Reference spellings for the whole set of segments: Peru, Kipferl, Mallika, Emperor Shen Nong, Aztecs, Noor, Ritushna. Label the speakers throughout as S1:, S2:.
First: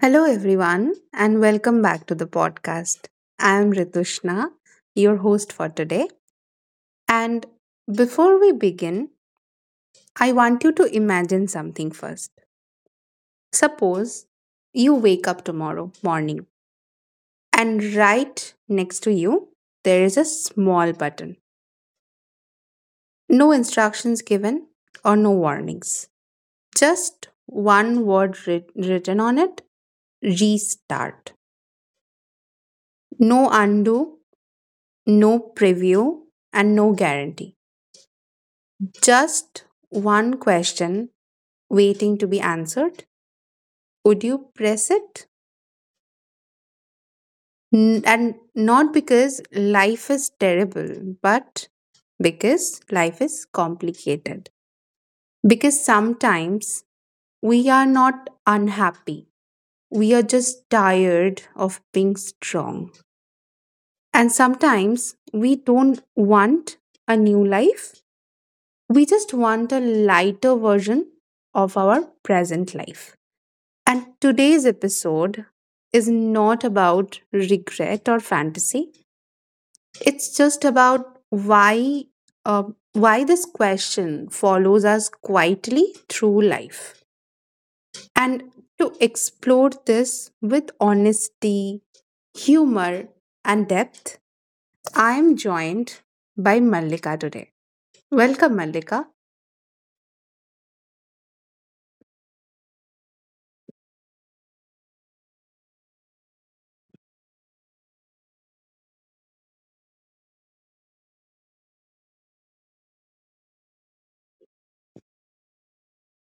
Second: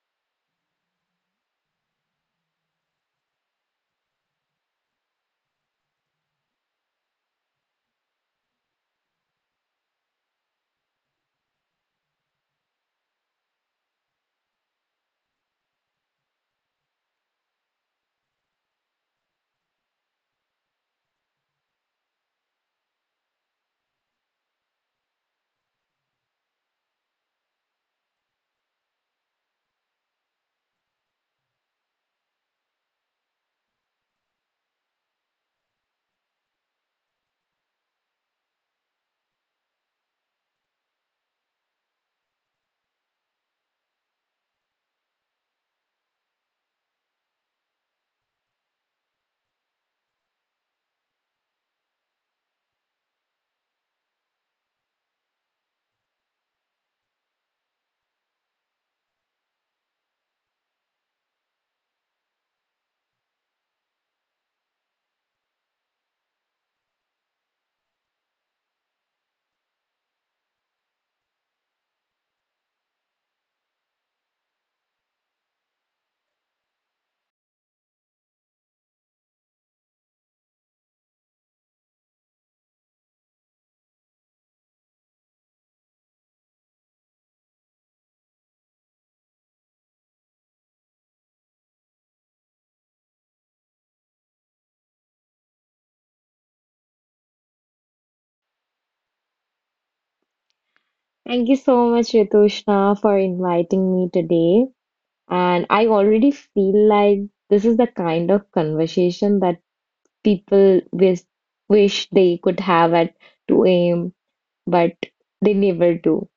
S1: Hello, everyone, and welcome back to the podcast. I am Ritushna, your host for today. And before we begin, I want you to imagine something first. Suppose you wake up tomorrow morning, and right next to you, there is a small button. No instructions given or no warnings. Just one word written on it, restart. No undo, no preview and no guarantee. Just one question waiting to be answered. Would you press it? And not because life is terrible, but because life is complicated. Because sometimes we are not unhappy, we are just tired of being strong. And sometimes we don't want a new life, we just want a lighter version of our present life. And today's episode is not about regret or fantasy. It's just about uh, why this question follows us quietly through life. And to explore this with honesty, humor, and depth, I am joined by Mallika today. Welcome, Mallika.
S2: Thank you so much, Ritushna, for inviting me today. And I already feel like this is the kind of conversation that people wish they could have at 2 a.m., but they never do.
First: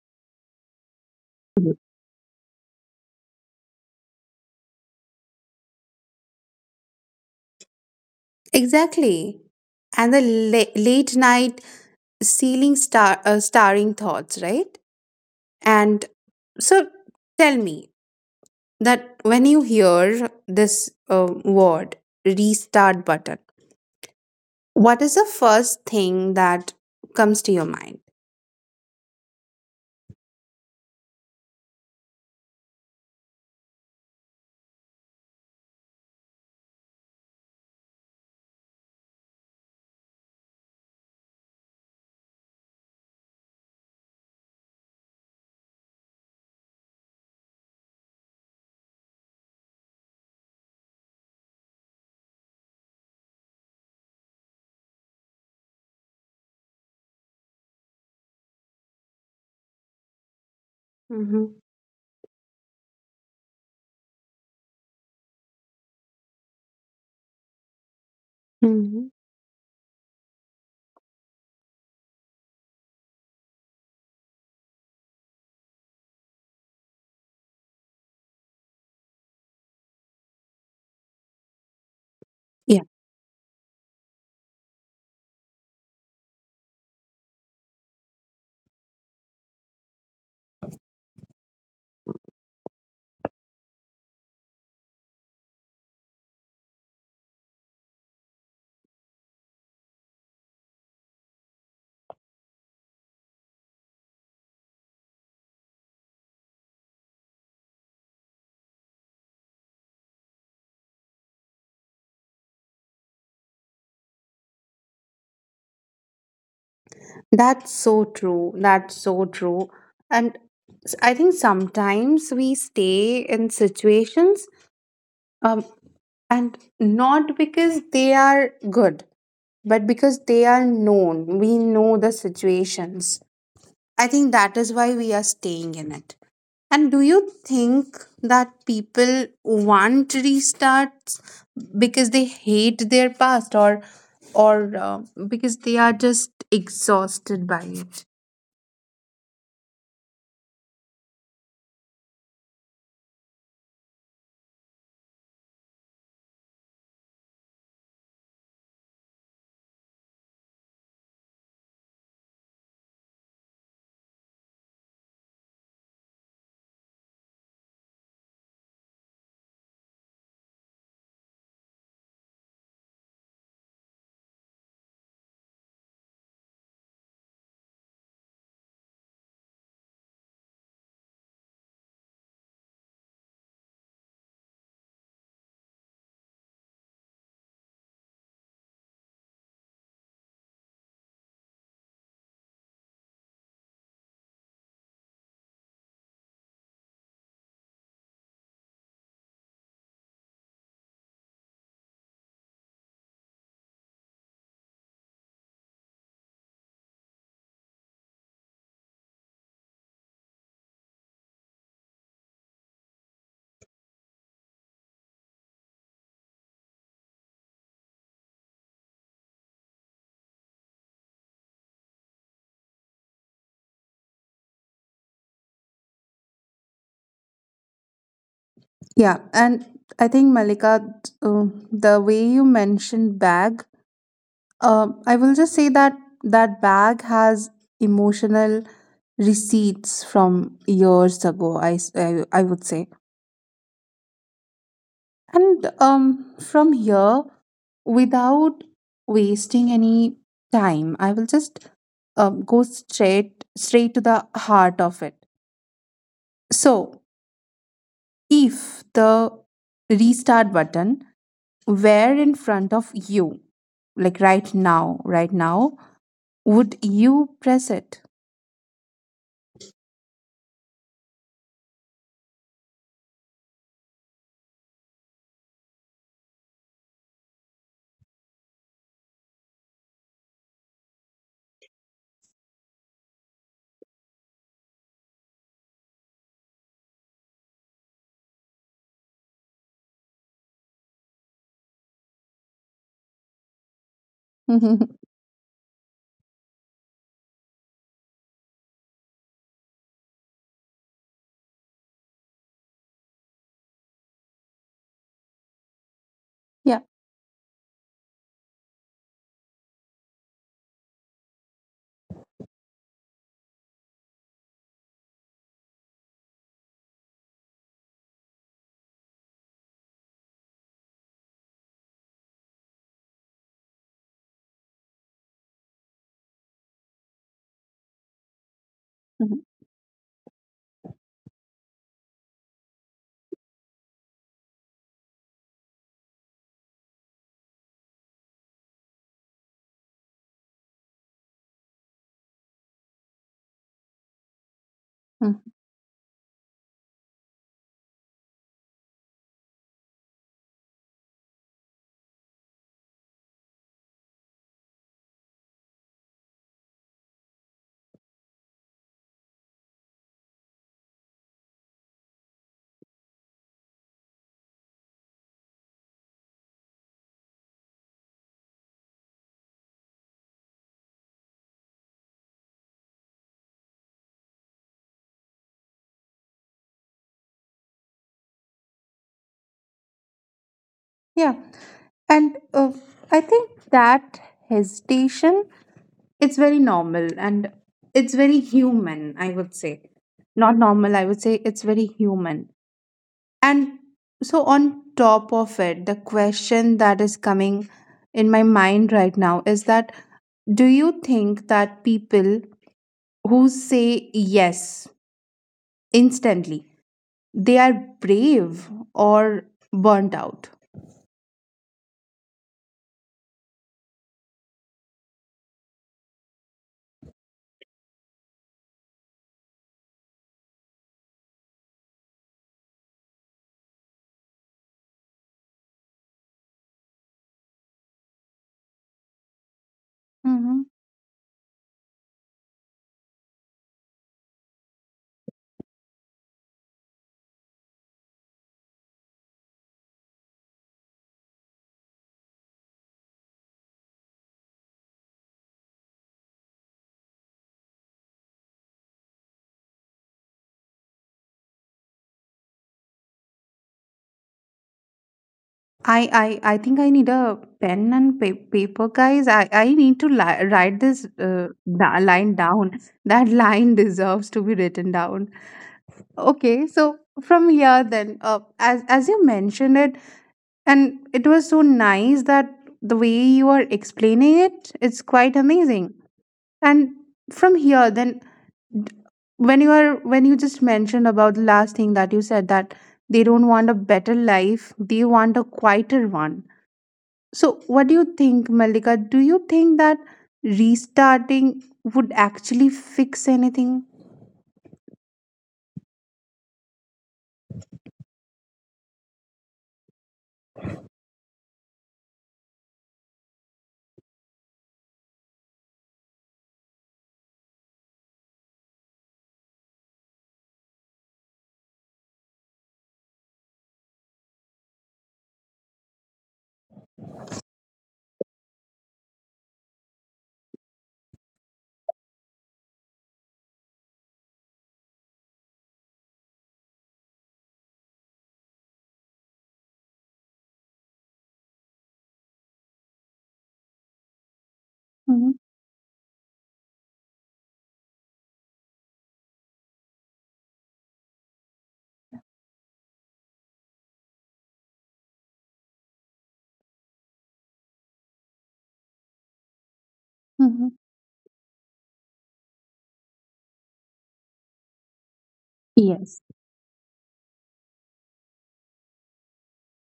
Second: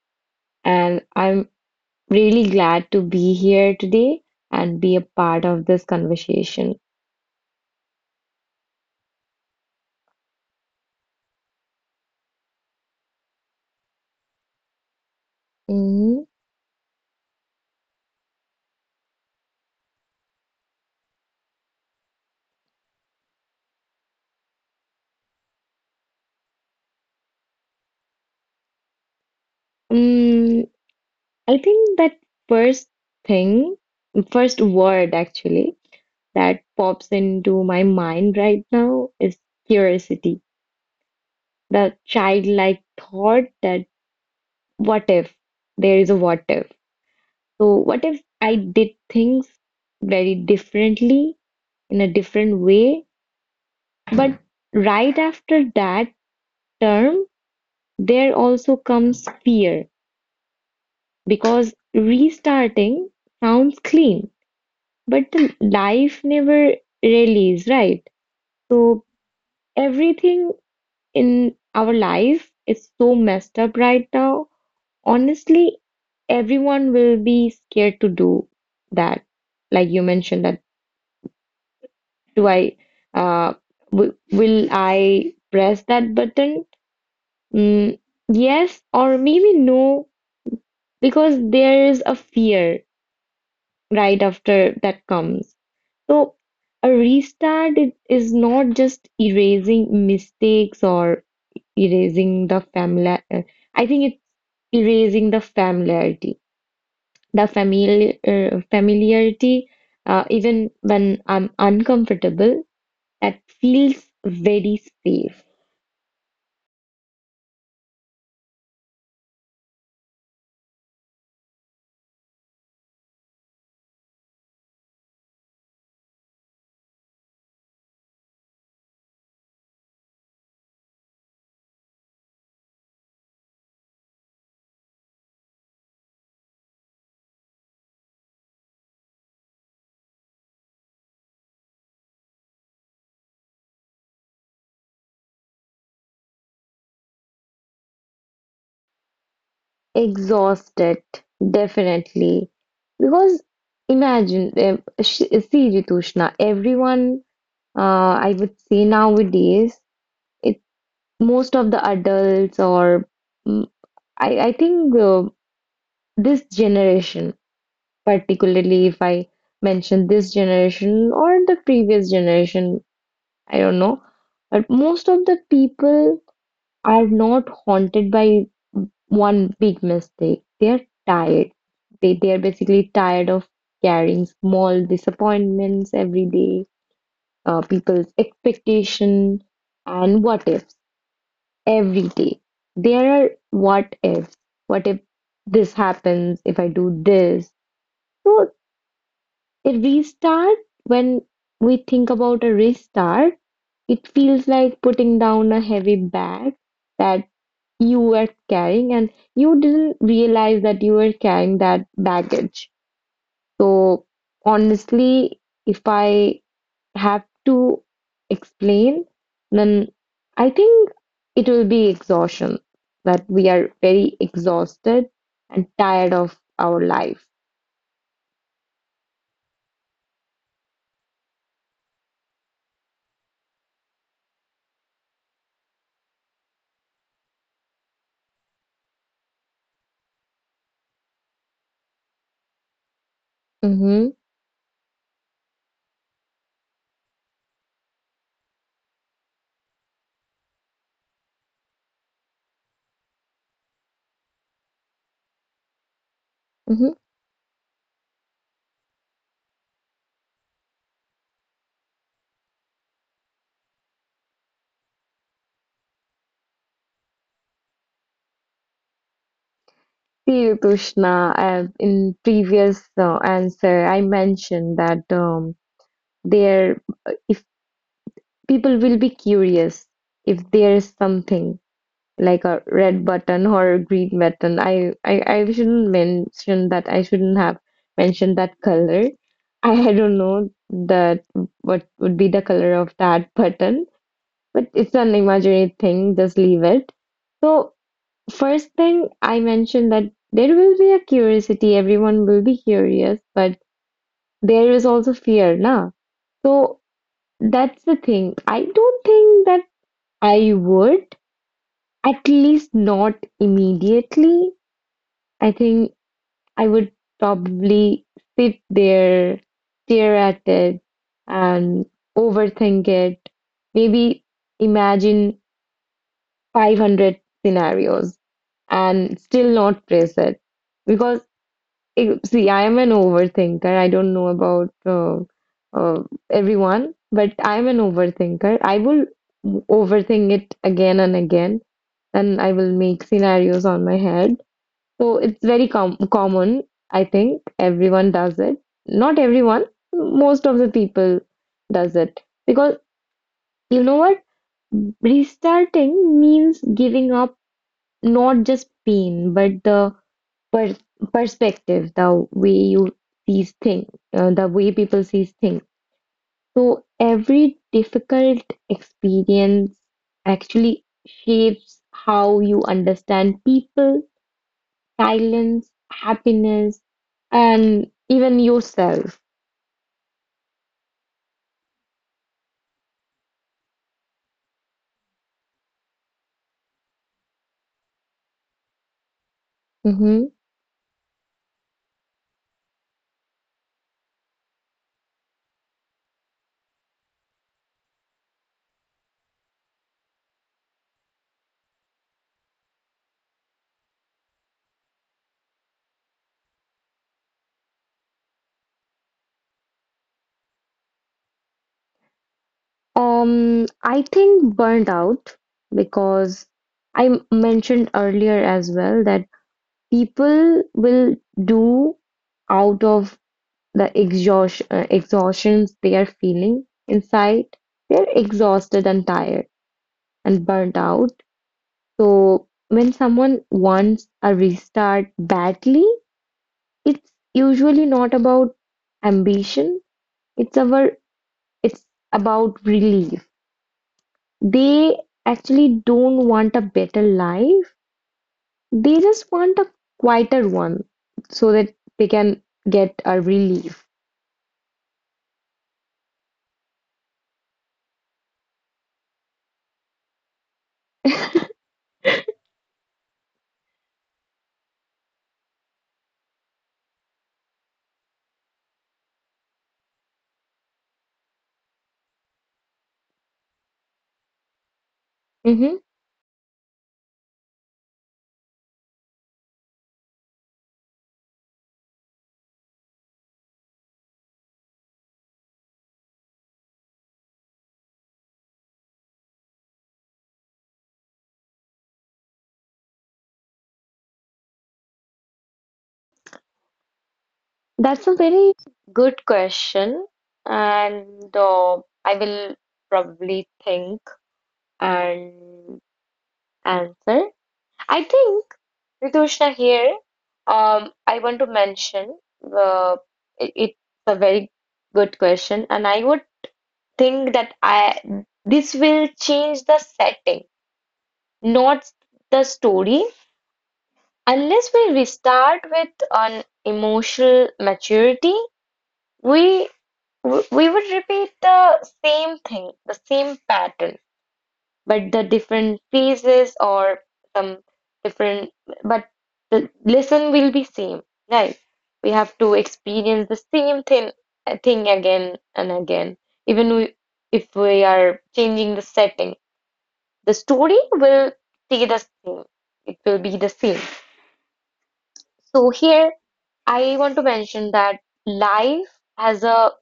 S2: And I'm
S1: Mm-hmm.
S2: really glad to be here today and be a part of this conversation.
S1: Exactly. And the late night ceiling star starring thoughts, right? And
S2: Mhm.
S1: so tell me that when you hear this word restart button, what is the first thing that comes to your mind?
S2: Mm, I think that first thing, first word actually, that pops into my mind right now is curiosity, the childlike thought that what if there is a what if? So, what if I did things very differently in a different way? But right after that term, there also comes fear
S1: Mhm.
S2: because restarting sounds clean, but the life never really is, right? So,
S1: Mhm.
S2: everything in our life is so messed up right now. Honestly, everyone will be scared to do that. Like you mentioned that do I
S1: Yeah,
S2: uh w will I press that button? Mm, yes or maybe no because there is a fear right after that comes. So a restart it is not just erasing mistakes or erasing the family. I think erasing the familiarity, the familiar er, familiarity, even when I'm uncomfortable, that feels very safe.
S1: that's so true. That's so true. And I think sometimes we stay in situations, um, and not because they are good, but because they are known. We know the situations. I think that is why we are staying in it. And do you think that people want restarts because they hate their past, or or uh, because they are just exhausted by it?
S2: Exhausted, definitely. Because imagine, eh, sh- see, Ritushna, everyone, I would say nowadays, it. Most of the adults or mm, I think this generation, particularly if I mention this generation or the previous generation, I don't know, but most of the people are not haunted by one big mistake. They're tired. They are basically tired of carrying small disappointments every day, people's expectation and what ifs every day. There are what ifs. What if this happens? If I do this? So a restart, when we think about a restart, it feels like putting down a heavy bag that you were carrying and you didn't realize that you were carrying that baggage. So honestly, if I have to explain, then I think it will be exhaustion, that we are very exhausted and tired of our life.
S1: Yeah, and I think, Malika, uh, the way you mentioned bag, I will just say that that bag has emotional receipts from years ago, I would say.
S2: Mm-hmm.
S1: And from here, without wasting any time, I will just go straight to the heart of it.
S2: Mm-hmm.
S1: So, if the restart button were in front of you, like right now, would you press it?
S2: See, Krishna, in previous answer, I mentioned that there, if people will be curious if there is something, like a red button or a green button. I shouldn't mention that. I shouldn't have mentioned that color. I don't know that what would be the color of that button, but it's an imaginary thing. Just leave it. So first thing I mentioned that there will be a curiosity. Everyone will be curious, but there is also fear, na? So
S1: Yeah.
S2: that's the thing. I don't think that I would, at least not immediately. I think I would probably sit there, stare at it, and overthink it. Maybe imagine 500 scenarios and
S1: Mhm.
S2: still not press it. Because, see, I am an overthinker. I don't know about uh, everyone, but I'm an overthinker. I will overthink it again and again, and I will make scenarios on my head. So
S1: Mm.
S2: it's very common. I think everyone does it. Not everyone, most of the people does it. Because you know what? Restarting means giving up not just pain, but the per perspective, the way you see things, the way people see things. So every difficult experience actually shapes how you understand people silence, happiness, and even yourself.
S1: Yeah. And I think that hesitation, it's very normal and it's very human, I would say.
S2: Mhm.
S1: Not normal, I would say it's very human. And so, on top of it, the question that is coming in my mind right now is, that do you think that people who say yes instantly, they are brave or burnt out?
S2: Um, I think burnt out because I mentioned earlier as well that people will do out of the exhaustions they are feeling inside. They're exhausted and tired and
S1: Hmm.
S2: burnt out. So when someone wants a restart badly, it's usually not about ambition. It's our it's about relief. They actually don't want a better life. They just want a quieter one so that they can get a relief.
S1: I i i think I need a pen and paper, guys. I need to write this line down. That line deserves to be written down. Okay, so from here then, as you mentioned it, and it was so nice that the way you are explaining it, it's quite
S2: Hmm.
S1: amazing. And from here then, d- when you are when you just mentioned about the last thing that you said, that they don't want a better life, they want a quieter one. So what do you think, Malika? Do you think that restarting would actually fix anything?
S2: That's a very good question, and I will probably think and answer. I think, Ritushna here, I want to mention uh, it's a very good question, and I would think that I this will change the setting, not the story. Unless we restart with an emotional maturity, we we would repeat the same thing, the same pattern, but the
S1: Mm-hmm.
S2: different phases or some different, but the lesson will be same, right? We have to experience the same thing again and again, even we, if we are changing the setting. The
S1: Mm-hmm.
S2: story will stay the same. It will be the same. So here
S1: Yes.
S2: I want to mention that life has a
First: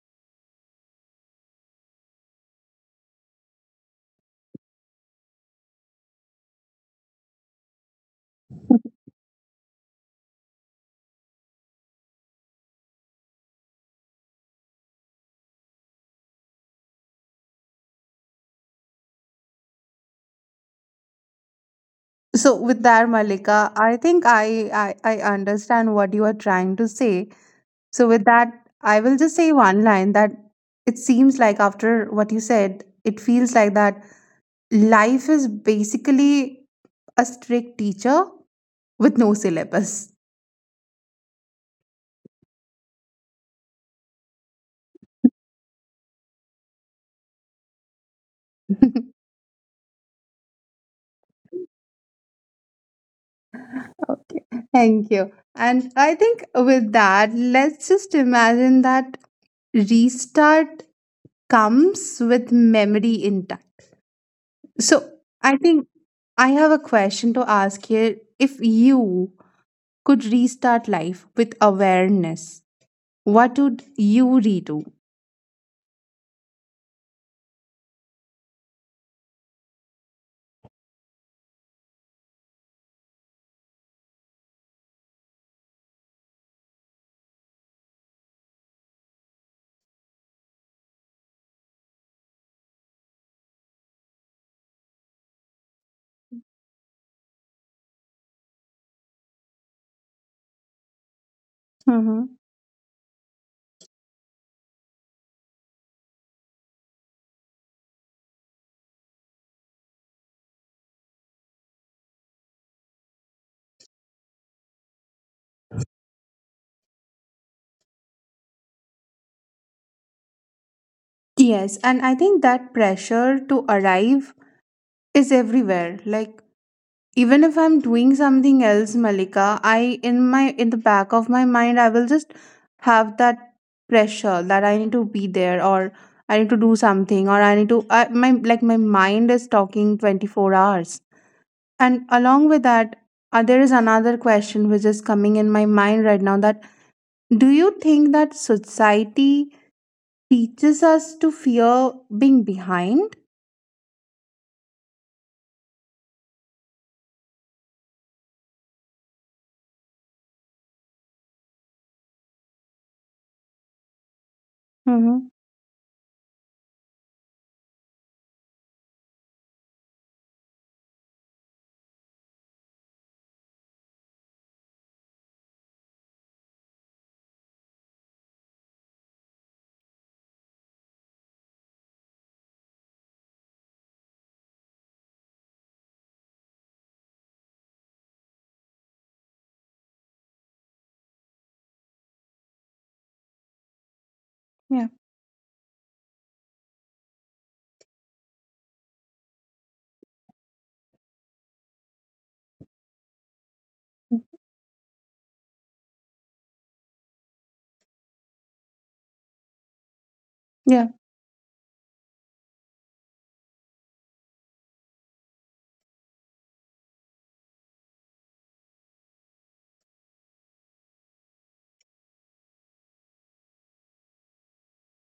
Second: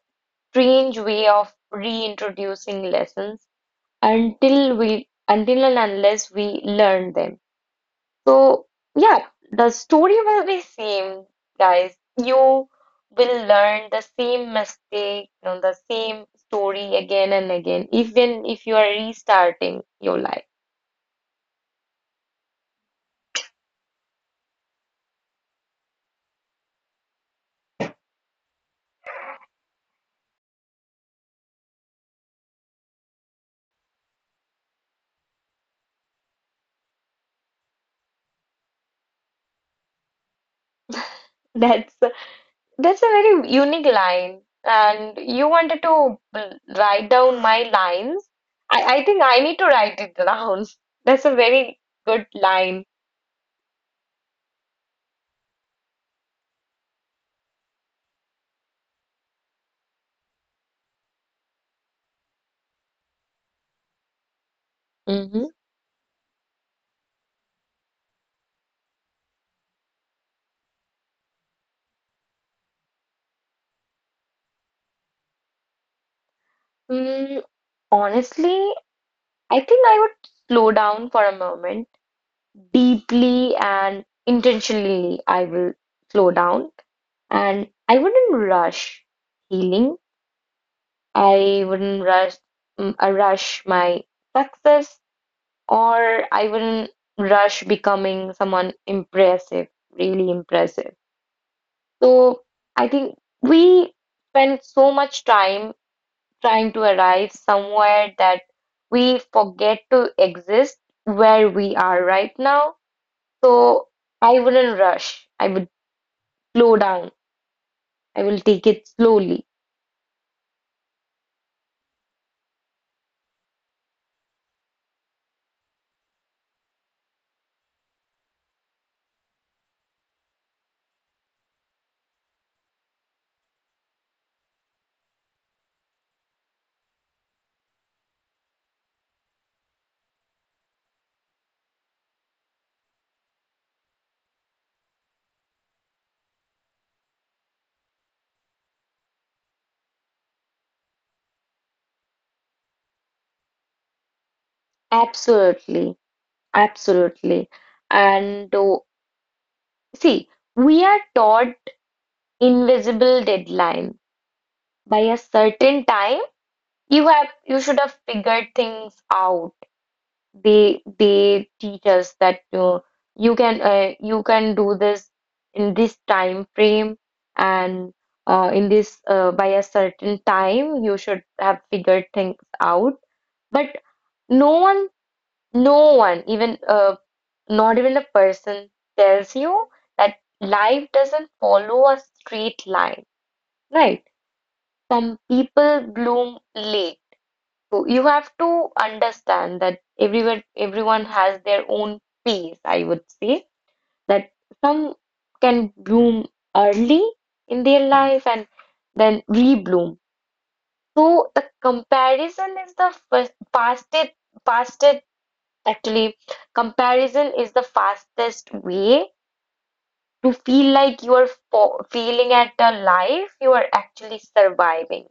S2: strange way of reintroducing lessons until and unless we learn them. So yeah, the story will be same, guys. You will learn the same mistake, the same story again and again, even if you are restarting your life.
S1: So with that, Malika, I think I understand what you are trying to say. So with that, I will just say one line, that it seems like, after what you said, it feels like that life is basically a strict teacher with no syllabus.
S2: That's That's a very unique line, and you wanted to write down my lines. I think I need to write it down. That's a very good line.
S1: Okay, thank you. And I think with that, let's just imagine that restart comes with memory intact. So
S2: Mm-hmm.
S1: I think I have a question to ask here. If you could restart life with awareness, what would you redo?
S2: Mm, honestly, I think I would slow down for a moment, deeply and intentionally. I will slow down, and I wouldn't rush healing. I wouldn't rush my success, or I wouldn't rush becoming someone impressive, really impressive.
S1: Hmm.
S2: So I think we spend so much time trying to arrive somewhere that we forget to exist where we are right now. So I wouldn't rush. I would slow down. I will take it slowly.
S1: Yes, and I think that pressure to arrive is everywhere. Like, even if I'm doing something else, Malika, I, in my in the back of my mind, I will just have that pressure that I need to be there, or I need to do something, or I need to, I, my, like, my mind is talking 24 hours. And along with that, there is another question which is coming in my mind right now, that do you think that society teaches us to fear being behind?
S2: Absolutely. Absolutely. And see, we are taught invisible deadlines. By a
S1: Mm-hmm.
S2: certain time, you should have figured things out. They teach us that you can do this in this time frame, and in this by a certain time you should have figured things out. But no one, no one, even not even a person tells you that life doesn't follow a straight line, right?
S1: Yeah.
S2: Some people bloom late. So you have to understand that everyone has their own pace, I would say, that some can bloom early in their life and then rebloom.
S1: Yeah.
S2: So the comparison is the first, fastest fastest actually comparison is the fastest way to feel like you are fo failing at a life you are actually surviving,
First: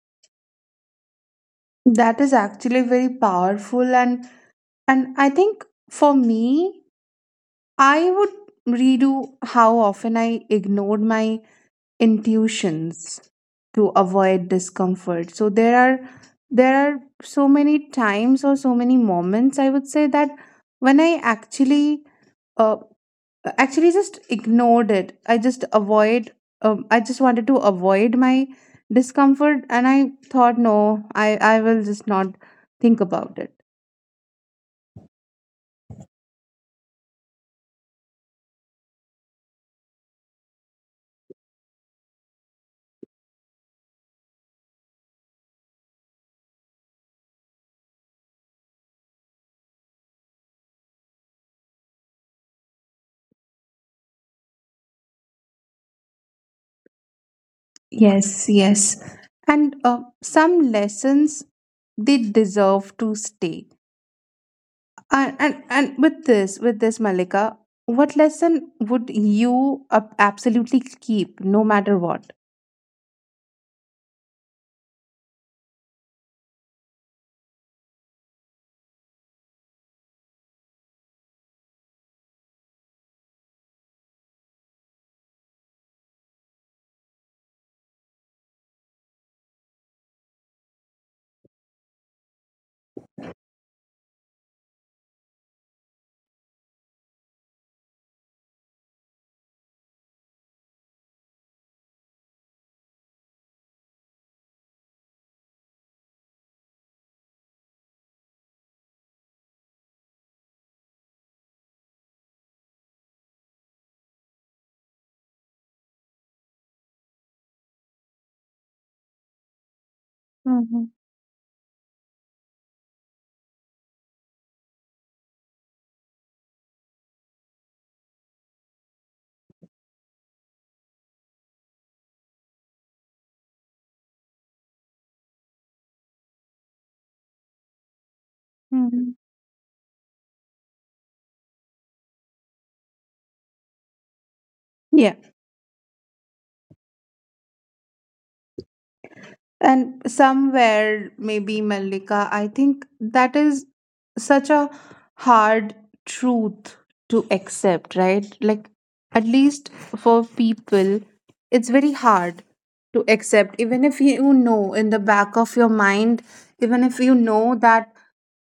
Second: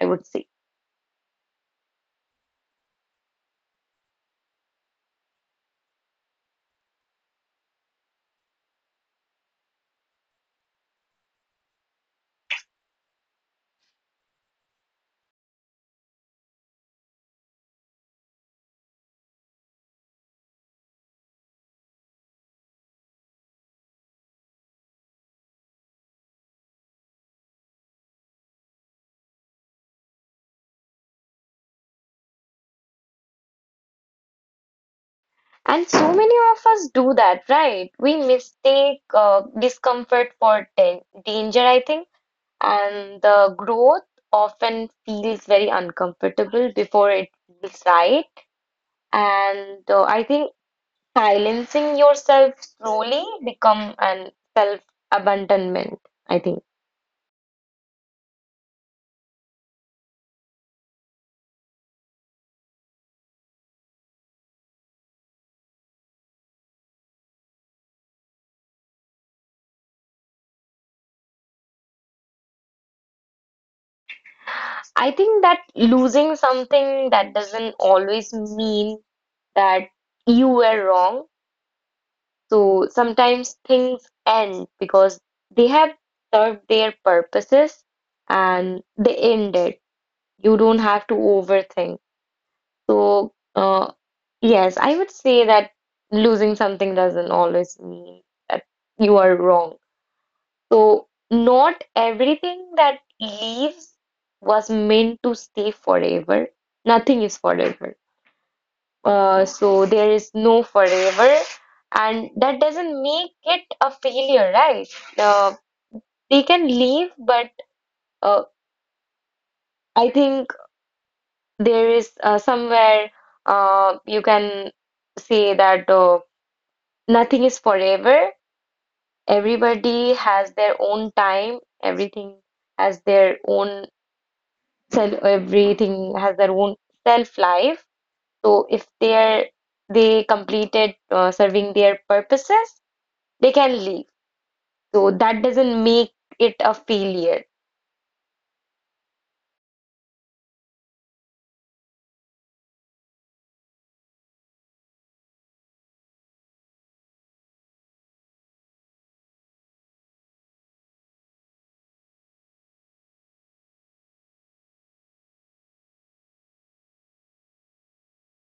S2: I would say.
S1: That is actually very powerful. And I think for me, I would redo how often I ignored my intuitions to avoid discomfort. So there are, there are so many times or so many moments, I would say, that when I actually uh, just ignored it. I just avoid, I just wanted to avoid my discomfort, and I thought, no, I will just not think about it.
S2: And so many of us do that, right? We mistake discomfort for danger, I think. And the growth often feels very uncomfortable before it feels right. And I think silencing yourself slowly become an self-abandonment, I think.
S1: Yes, yes. And some lessons, they deserve to stay. And with this, Malika, what lesson would you absolutely keep, no matter what?
S2: I think that losing something that doesn't always mean that you were wrong. So sometimes things end because they have served their purposes and they end it. You don't have to overthink. So, yes, I would say that losing something doesn't always mean that you are wrong. So, not everything that leaves was meant to stay forever. Nothing is forever. So there is no forever, and that doesn't make it a failure, right? Uh, they can leave, but uh, I think
S1: Hmm.
S2: there is somewhere you can say that nothing is forever. Everybody has their own time. Everything has their own self. Everything has their own self life. So if they
S1: Hmm.
S2: are they completed serving their purposes, they can leave. So
S1: Yeah.
S2: that doesn't make it a failure.
S1: And somewhere, maybe Mallika, I think that is such a hard truth to accept, right? Like, at least for people, it's very hard to accept. Even if you know in the back of your mind, even if you know that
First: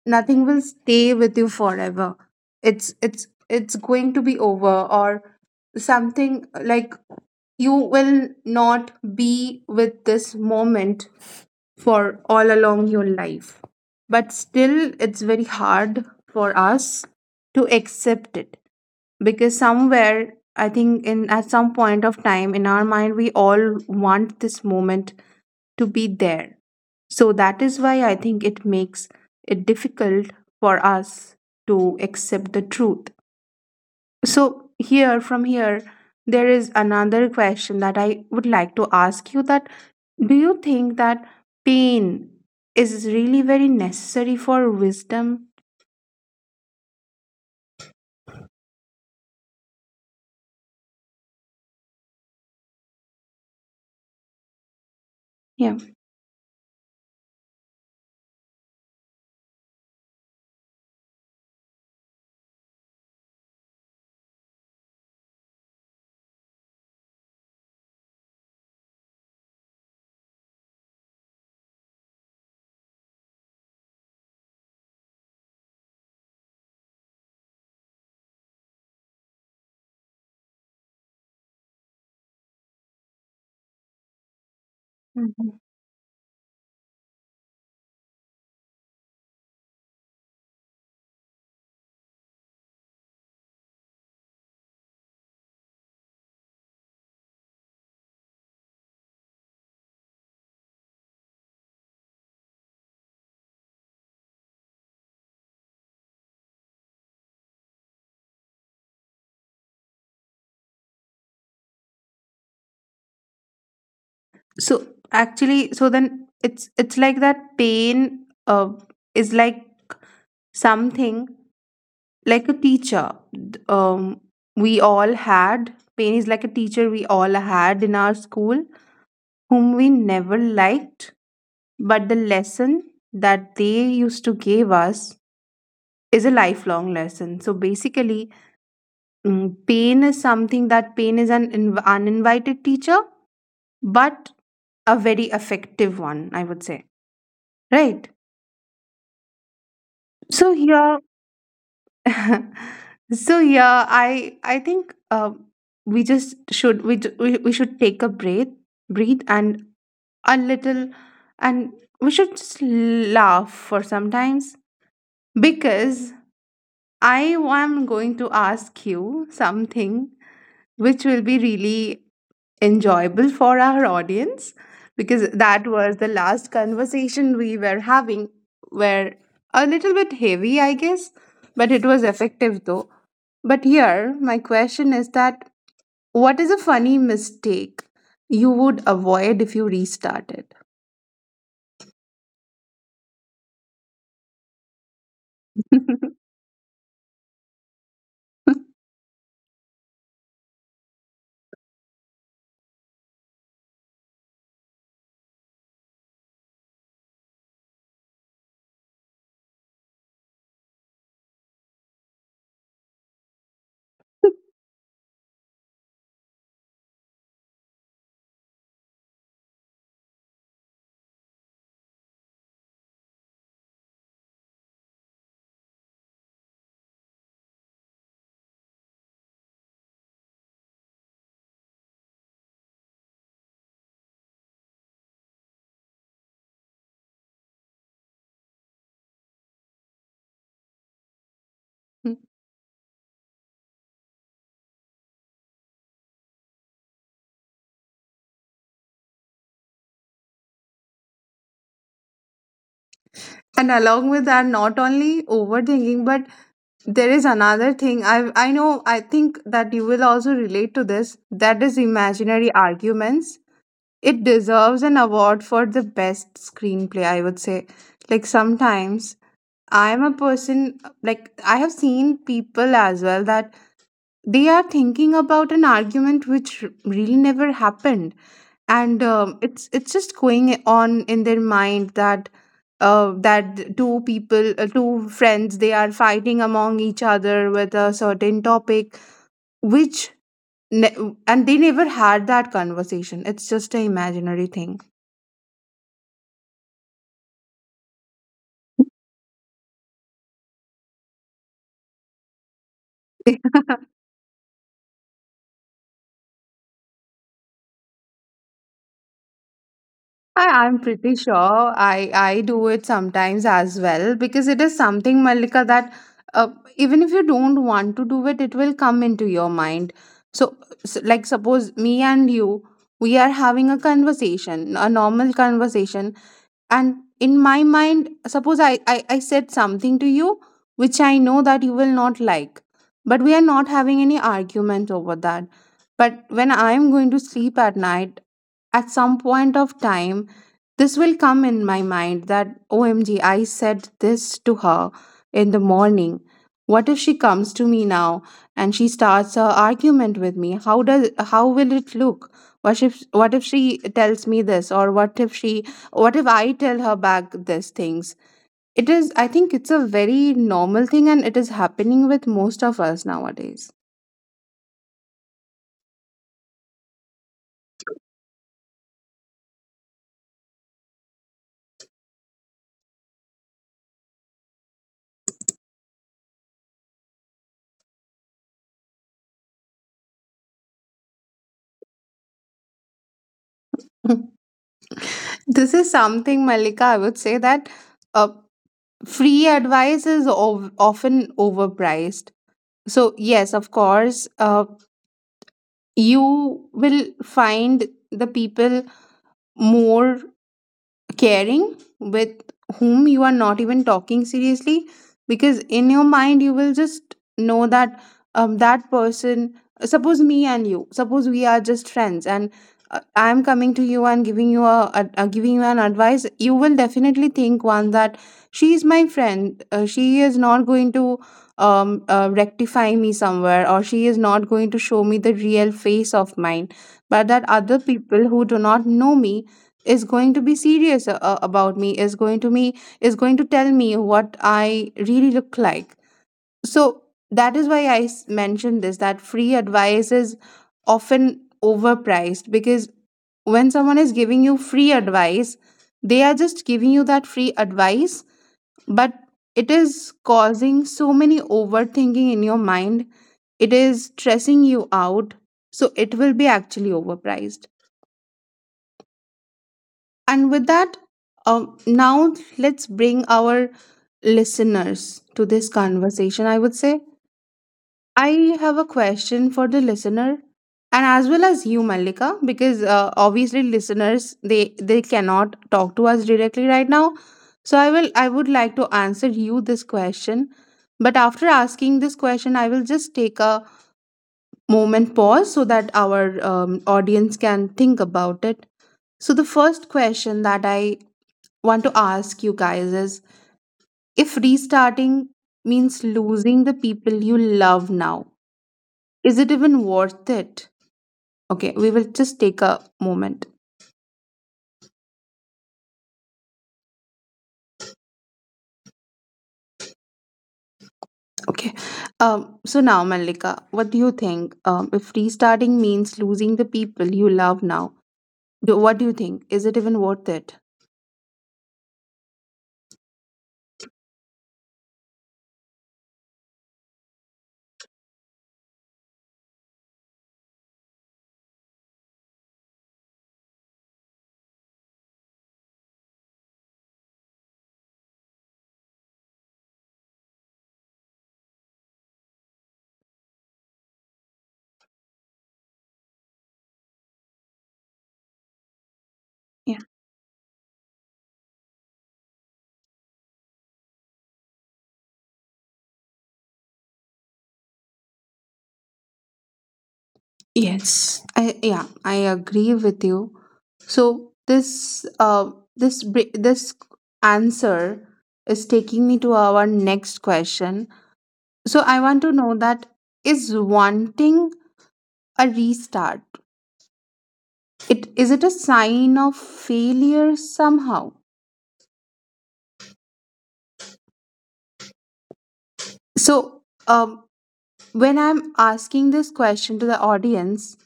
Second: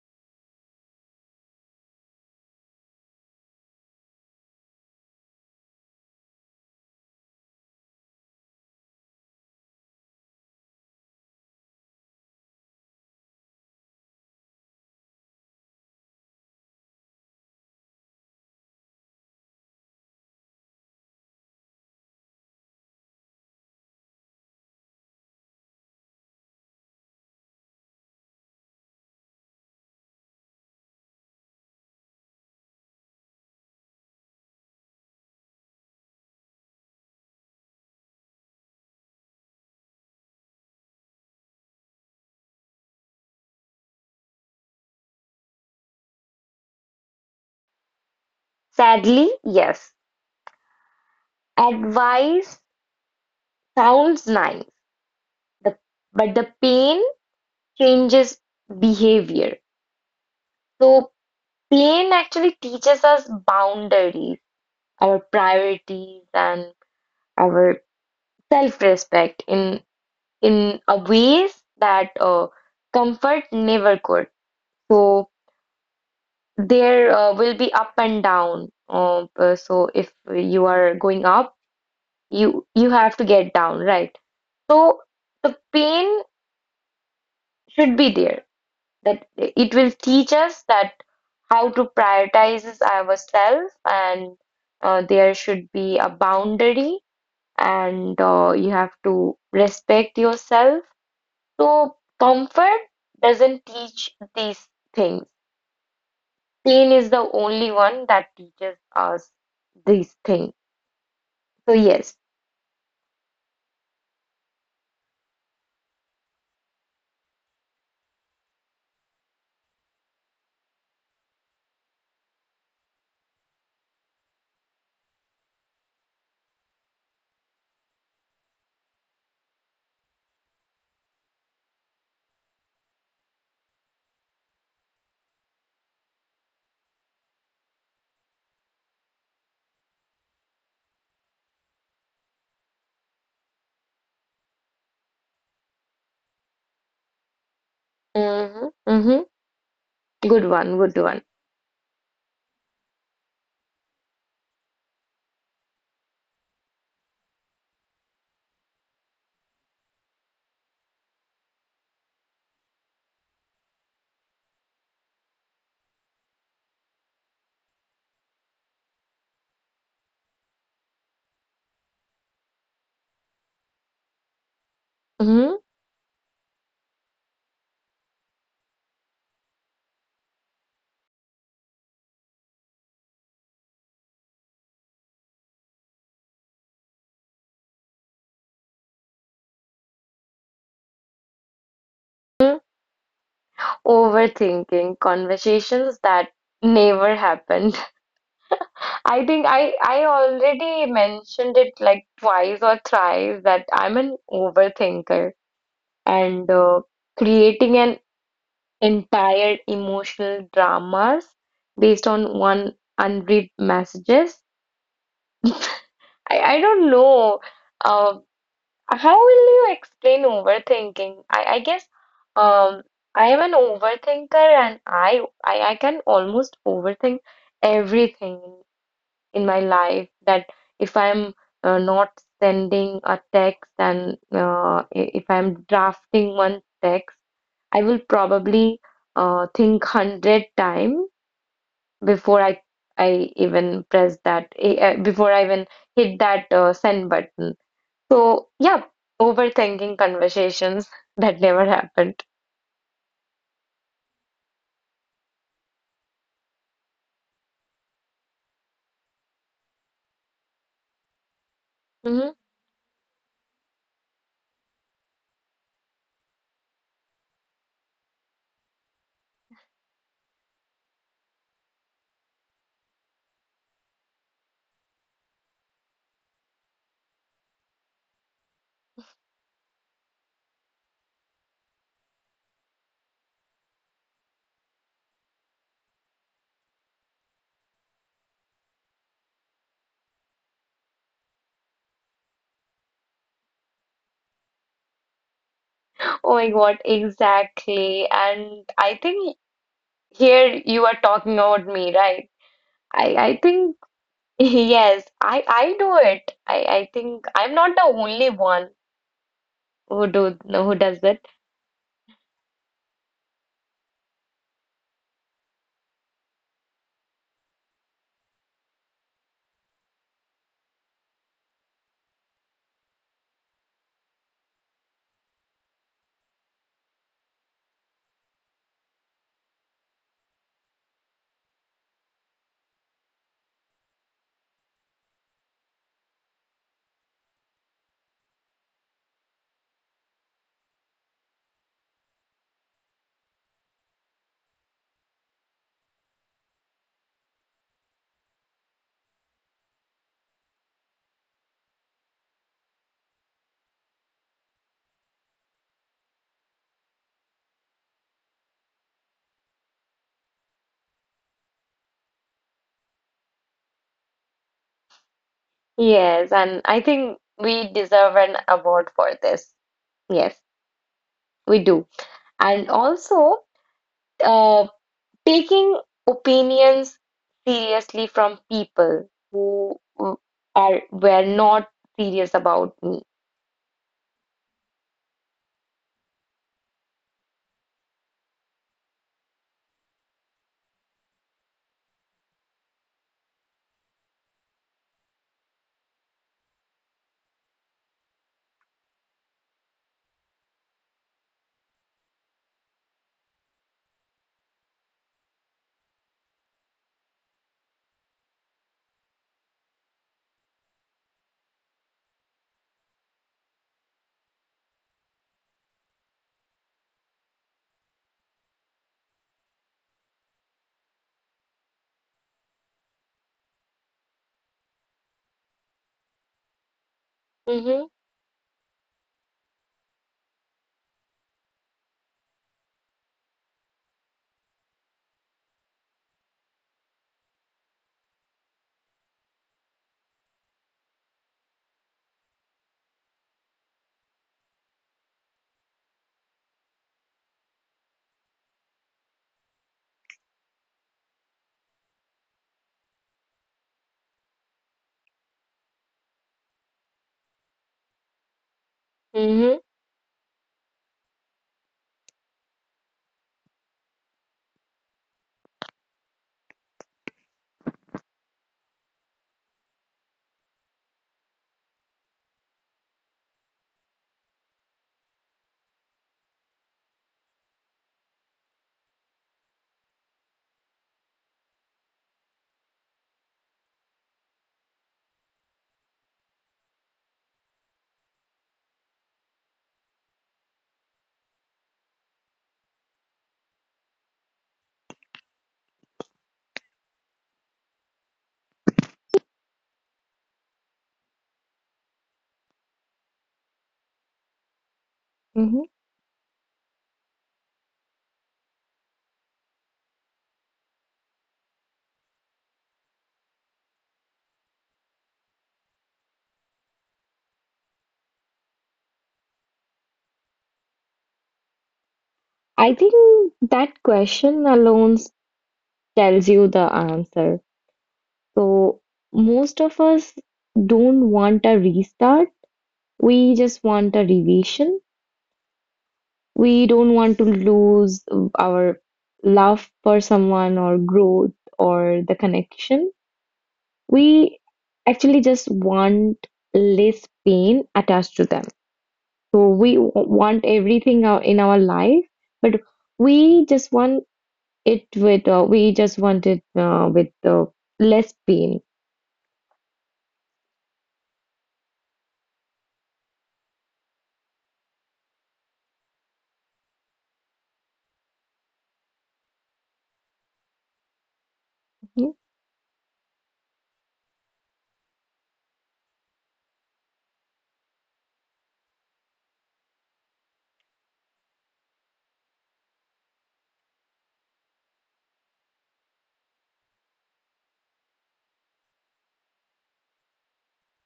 S1: nothing will stay with you forever, it's it's going to be over, or something like, you will not be with this moment for all along your life. But still, it's very hard for us to accept it, because somewhere, I think, in at some point of time in our mind, we all want this moment to be there. So that is why I think it makes it difficult for us to accept the truth. So here, from here, there is another question that I would like to ask you, that do you think that pain is really very necessary for wisdom?
S2: Sadly, yes. Advice sounds nice,
S1: Yeah.
S2: the- but the pain changes behavior. So pain actually teaches us boundaries, our priorities, and our self-respect in a ways that comfort never could. So there will be up and down. So if you are going up, you have to get down, right? So the
S1: Mhm.
S2: pain should be there, that it will teach us that how to prioritize ourselves, and there should be a boundary, and you have to respect yourself. So comfort doesn't teach these things. Pain is the only one that teaches us these things. So yes.
S1: So actually, so then it's like that pain is like something like a teacher we all had, pain is like a teacher we all had in our school whom we never liked. But the lesson that they used to give us is a lifelong lesson. So basically, mm, pain is something that, pain is an uninvited teacher, but a very effective one, I would say. Right.
S2: Mm-hmm, mm-hmm. Good
S1: So
S2: one, good
S1: here,
S2: one.
S1: so yeah, I think we just should we, ju- we should take a breath, breathe, and a little, and we should just laugh for sometimes, because I am going to ask you something which will be really enjoyable for our audience, because
S2: Mm-hmm.
S1: that was the last conversation we were having, were a little bit heavy, I guess, but it was effective though. But here, my question is, that what is a funny mistake you would avoid if you restarted?
S2: Overthinking conversations that never happened. I think I already mentioned it like twice or thrice that I'm an overthinker, and creating an entire emotional dramas based on one unread messages. I I don't know. Uh, How will you explain overthinking? I guess um I am an overthinker, and I can almost overthink everything in my life that if I'm not sending a text, and if I'm drafting one text, I will probably think 100 times
S1: And
S2: before I even press that eh, before I even hit that send button. So, yeah, overthinking conversations that never happened.
S1: along with that, not only overthinking, but there is another thing, I know, I think that you will also relate to this, that is
S2: Hmm.
S1: imaginary arguments. It deserves an award for the best screenplay, I would say. Like sometimes I am a person, like I have seen people as well, that they are thinking about an argument which really never happened, and it's just going on in their mind that that two people, two friends, they are fighting among each other with a certain topic, which ne- and they never had that conversation. It's just an imaginary thing.
S2: Oh my God, exactly. And I, think here you are talking about me, right?
S1: I,
S2: I think, Yes, I do it. I think I'm not the only one who
S1: I'm
S2: does
S1: pretty
S2: it.
S1: sure I do it sometimes as well, because it is something, Malika, that uh, even if you don't want to do it, it will come into your mind. So, s like, suppose me and you, we are having a conversation, a normal conversation, and in my mind, suppose I said something to you which I know that you will not like, but we are not having any argument over that. But when I am going to sleep at night, at some point of time, this will come in my mind, that OMG, I said this to her in the morning. What if she comes to me now and she starts her argument with me? How does, how will it look? What if, what if she tells me this, or what if she, what if I tell her back these things? It is, I think it's a very normal thing, and it is happening with most of us nowadays.
S2: Yes, and I think we deserve an award for this. Yes, we do. And also, uh. taking opinions seriously from people who w- are were not serious about me.
S1: This is something, Malika, I would say, that uh, free advice is often overpriced. So, yes, of course, you will find the people more caring with whom you are not even talking seriously, because in your mind you will just know that that person, suppose me and you, suppose we are just friends, and I am coming to you and giving you giving you an advice. You will definitely think one, that she is my friend, she is not going to rectify me somewhere, or she is not going to show me the real face of mine. But that other
S2: Mm-hmm.
S1: people who do not know me is going to be serious about me, is going to me, is going to tell me what I really look like. So that is why I mentioned this, that free advice is often overpriced, because when someone is giving you free advice, they are just giving you that free advice, but it is causing so many overthinking in your mind, it is stressing you out, so it will be actually overpriced.
S2: Mm-hmm.
S1: And with that, now let's bring our listeners to this conversation. I would say I have a question for the listener, and as well as you, Malika, because obviously listeners, they cannot talk to us directly right now. So I would like to answer you this question, but after asking this question, I will just take a moment pause so that our audience can think about it. So the first question that I want to ask you guys is, if restarting means losing the people you love now, is it even worth it? Okay, we will just take a moment.
S2: Hmm.
S1: Okay. So now, Malika, what do you think? If restarting means losing the people you love now, what do you think? Is it even worth it?
S2: I think that question alone tells you the answer. So, most of us don't want a restart. We just want a revision. We don't want to lose our love for someone or growth or the connection. We actually just want less pain attached to them. So we
S1: Yeah.
S2: w- want everything in our life, but we just want we just want it with less pain.
S1: Yes. I, yeah, I agree with you. So this answer is taking me to our next question. So I want to know that, is wanting a restart, it is, it a sign of failure somehow? So um, when I'm asking this question to the audience,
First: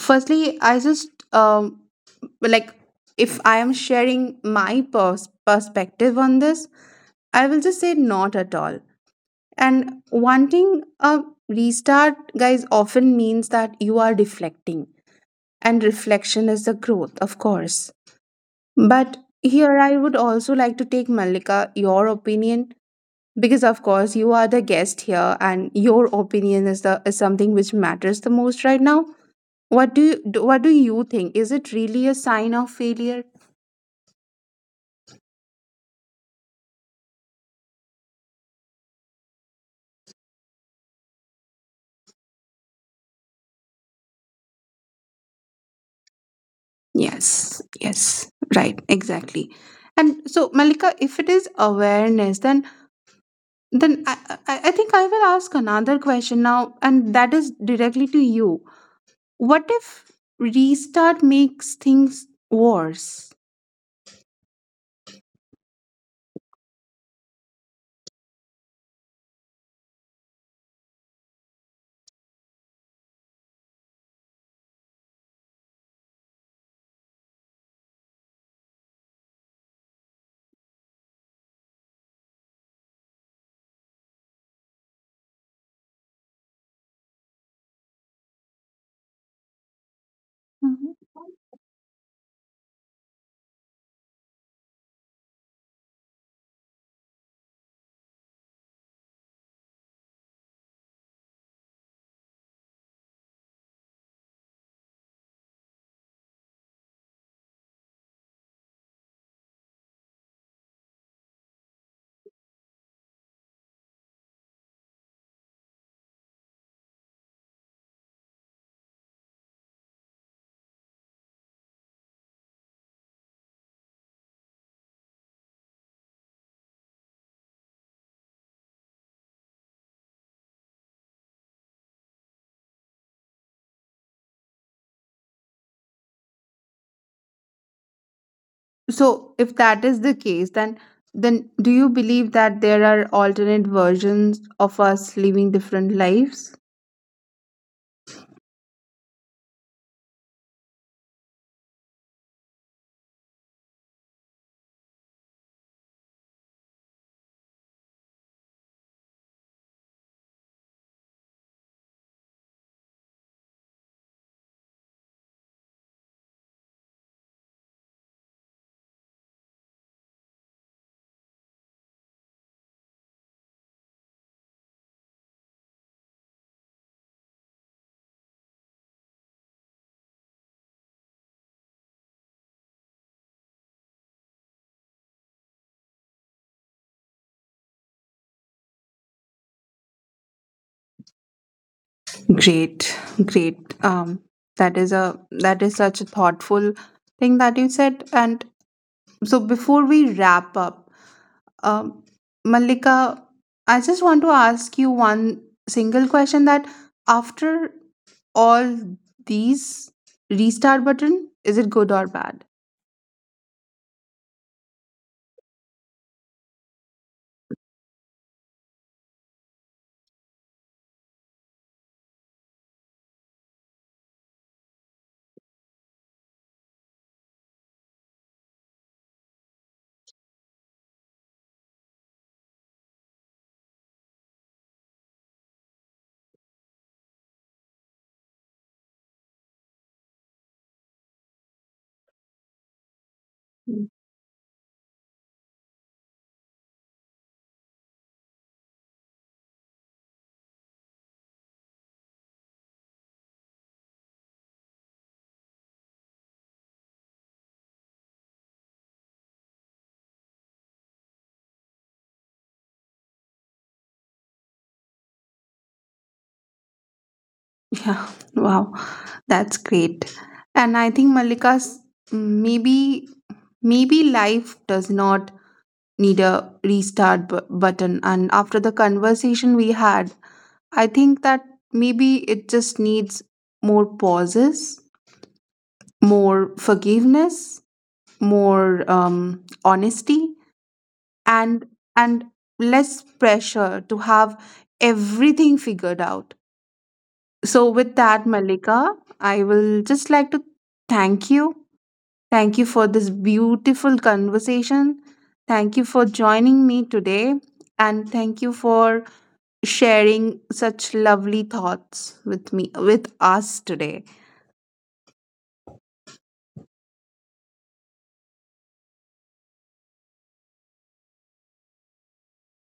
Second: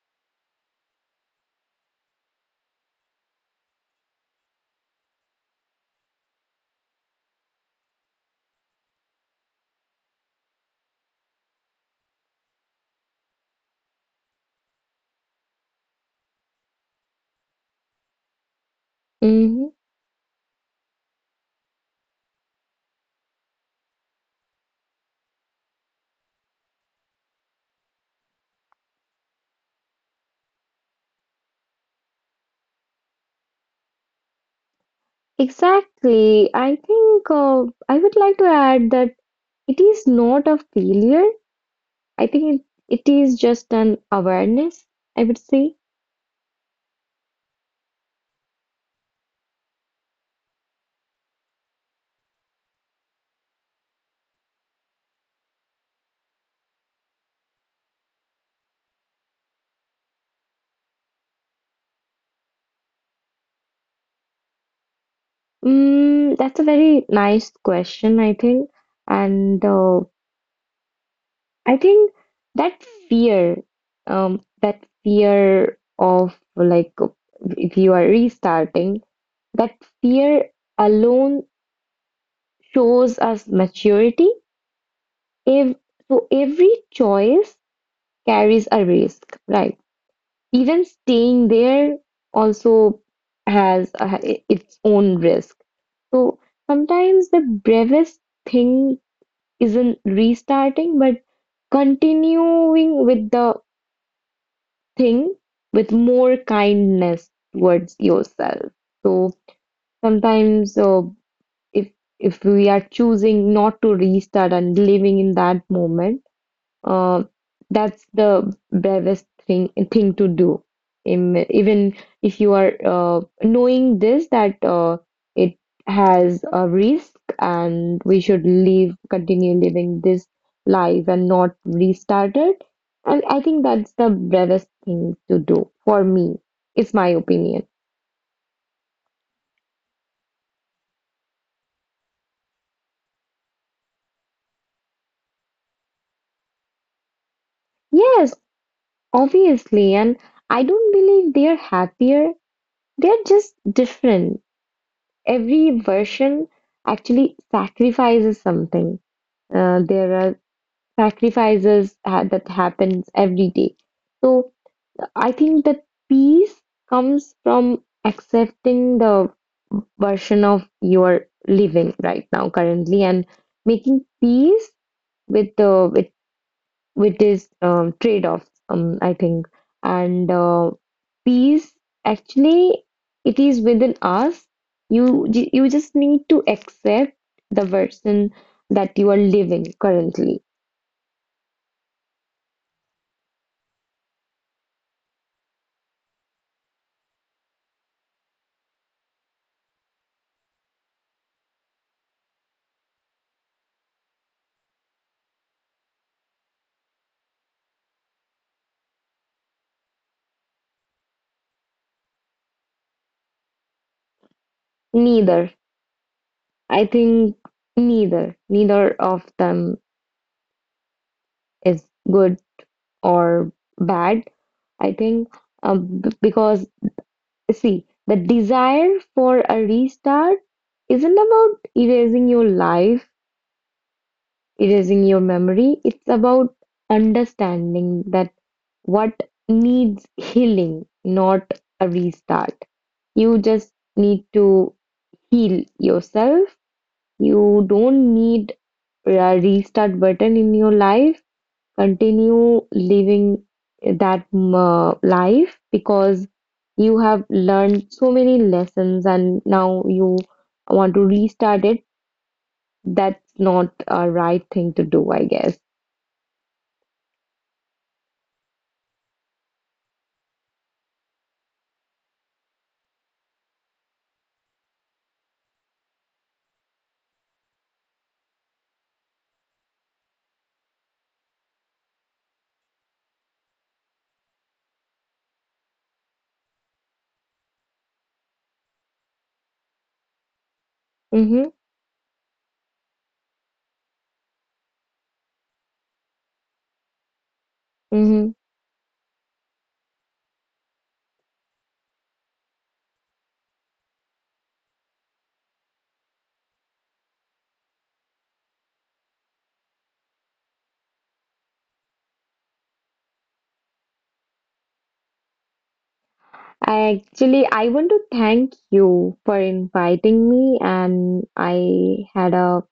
S1: firstly, I just like, if I am sharing perspective on this, I will just say not at all. And wanting a restart, guys, often means that you are reflecting, and reflection is the growth, of course. But
S2: Mm-hmm.
S1: here I would also like to take, Malika, your opinion, because of course you are the guest here and your opinion is the is something which matters the most right now. What do you think? Is it really a sign of failure?
S2: Exactly. I think I would like to add that it is not a failure. I think it is just an awareness, I would say.
S1: Yes, yes, right, exactly. And so Malika, if it is awareness, then I think I will ask another question now, and that is directly to you. What if restart makes things worse?
S2: That's a very nice question, I think. And I think that that fear of like if you are restarting, that fear alone shows us maturity. If so, every choice carries a risk, right? Even
S1: Mhm.
S2: staying there also has its own risk. So sometimes the bravest thing isn't restarting, but continuing with the thing with more kindness towards yourself. So sometimes, if we are choosing not to restart and living in that moment, uh, that's the bravest thing to do. Even if you are knowing this, that it has a risk and we should continue living this life and not restart it. And I think that's the bravest thing to do for me. It's my opinion.
S1: So, if that is the case, then do you believe that there are alternate versions of us living different lives?
S2: Yes, obviously. And I don't believe they're happier. They're just different. Every version actually sacrifices something. There are sacrifices ha that happens every day. So I think that peace comes from accepting the version of your living right now currently and making peace with the with with these trade-offs, I think. And peace, actually, it is within us. You just need to accept the version that you are living currently.
S1: Great, great. That is a, that is such a thoughtful thing that you said. And so, before we wrap up, um, Malika, I just want to ask you one single question. That after all these, restart button, is it good or bad?
S2: Neither, I think, neither of them is good or bad. I think because see, the desire for a restart isn't about erasing your life erasing your memory. It's about understanding that what needs healing, not a restart. You just
S1: Mm.
S2: need to heal yourself. You don't need a restart button in your life. Continue living that life because you have learned so many lessons and now you want to restart it. That's not a right thing to do, I guess.
S1: Yeah, wow, that's great. And I think, Malika's, maybe maybe life does not need a button. And after the conversation we had, I think that maybe it just needs more pauses, more forgiveness, more honesty,
S2: Mm-hmm.
S1: and and less pressure to have everything figured out. So with that,
S2: Mm-hmm.
S1: Malika, I will just like to thank you, thank you for this beautiful conversation, thank you for joining me today, and thank you for sharing such lovely thoughts with me, with us today.
S2: I want to thank you for inviting me, and I had a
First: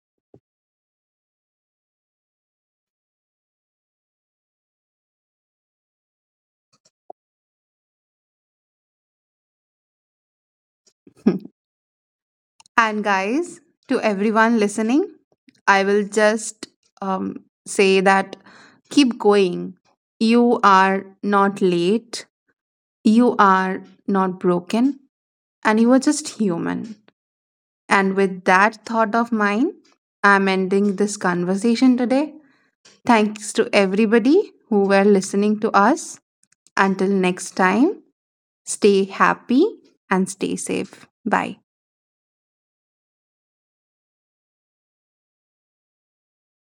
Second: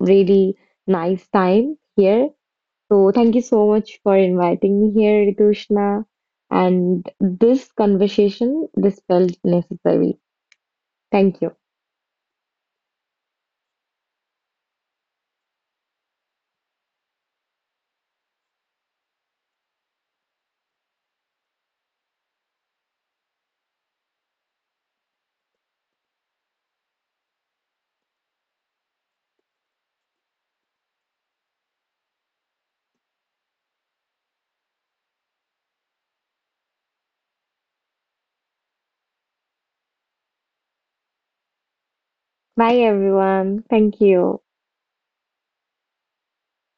S2: really nice time here. So thank you so much for inviting me here, Ritushna. And this felt necessary. Thank you.
S1: And guys, to everyone listening, I will just say that keep going. You are not late, you are not broken, and you are just human. And with that thought of mine, I'm ending this conversation today. Thanks to everybody who were listening to us. Until next time, stay happy and stay safe. Bye.
S2: Bye everyone. Thank you.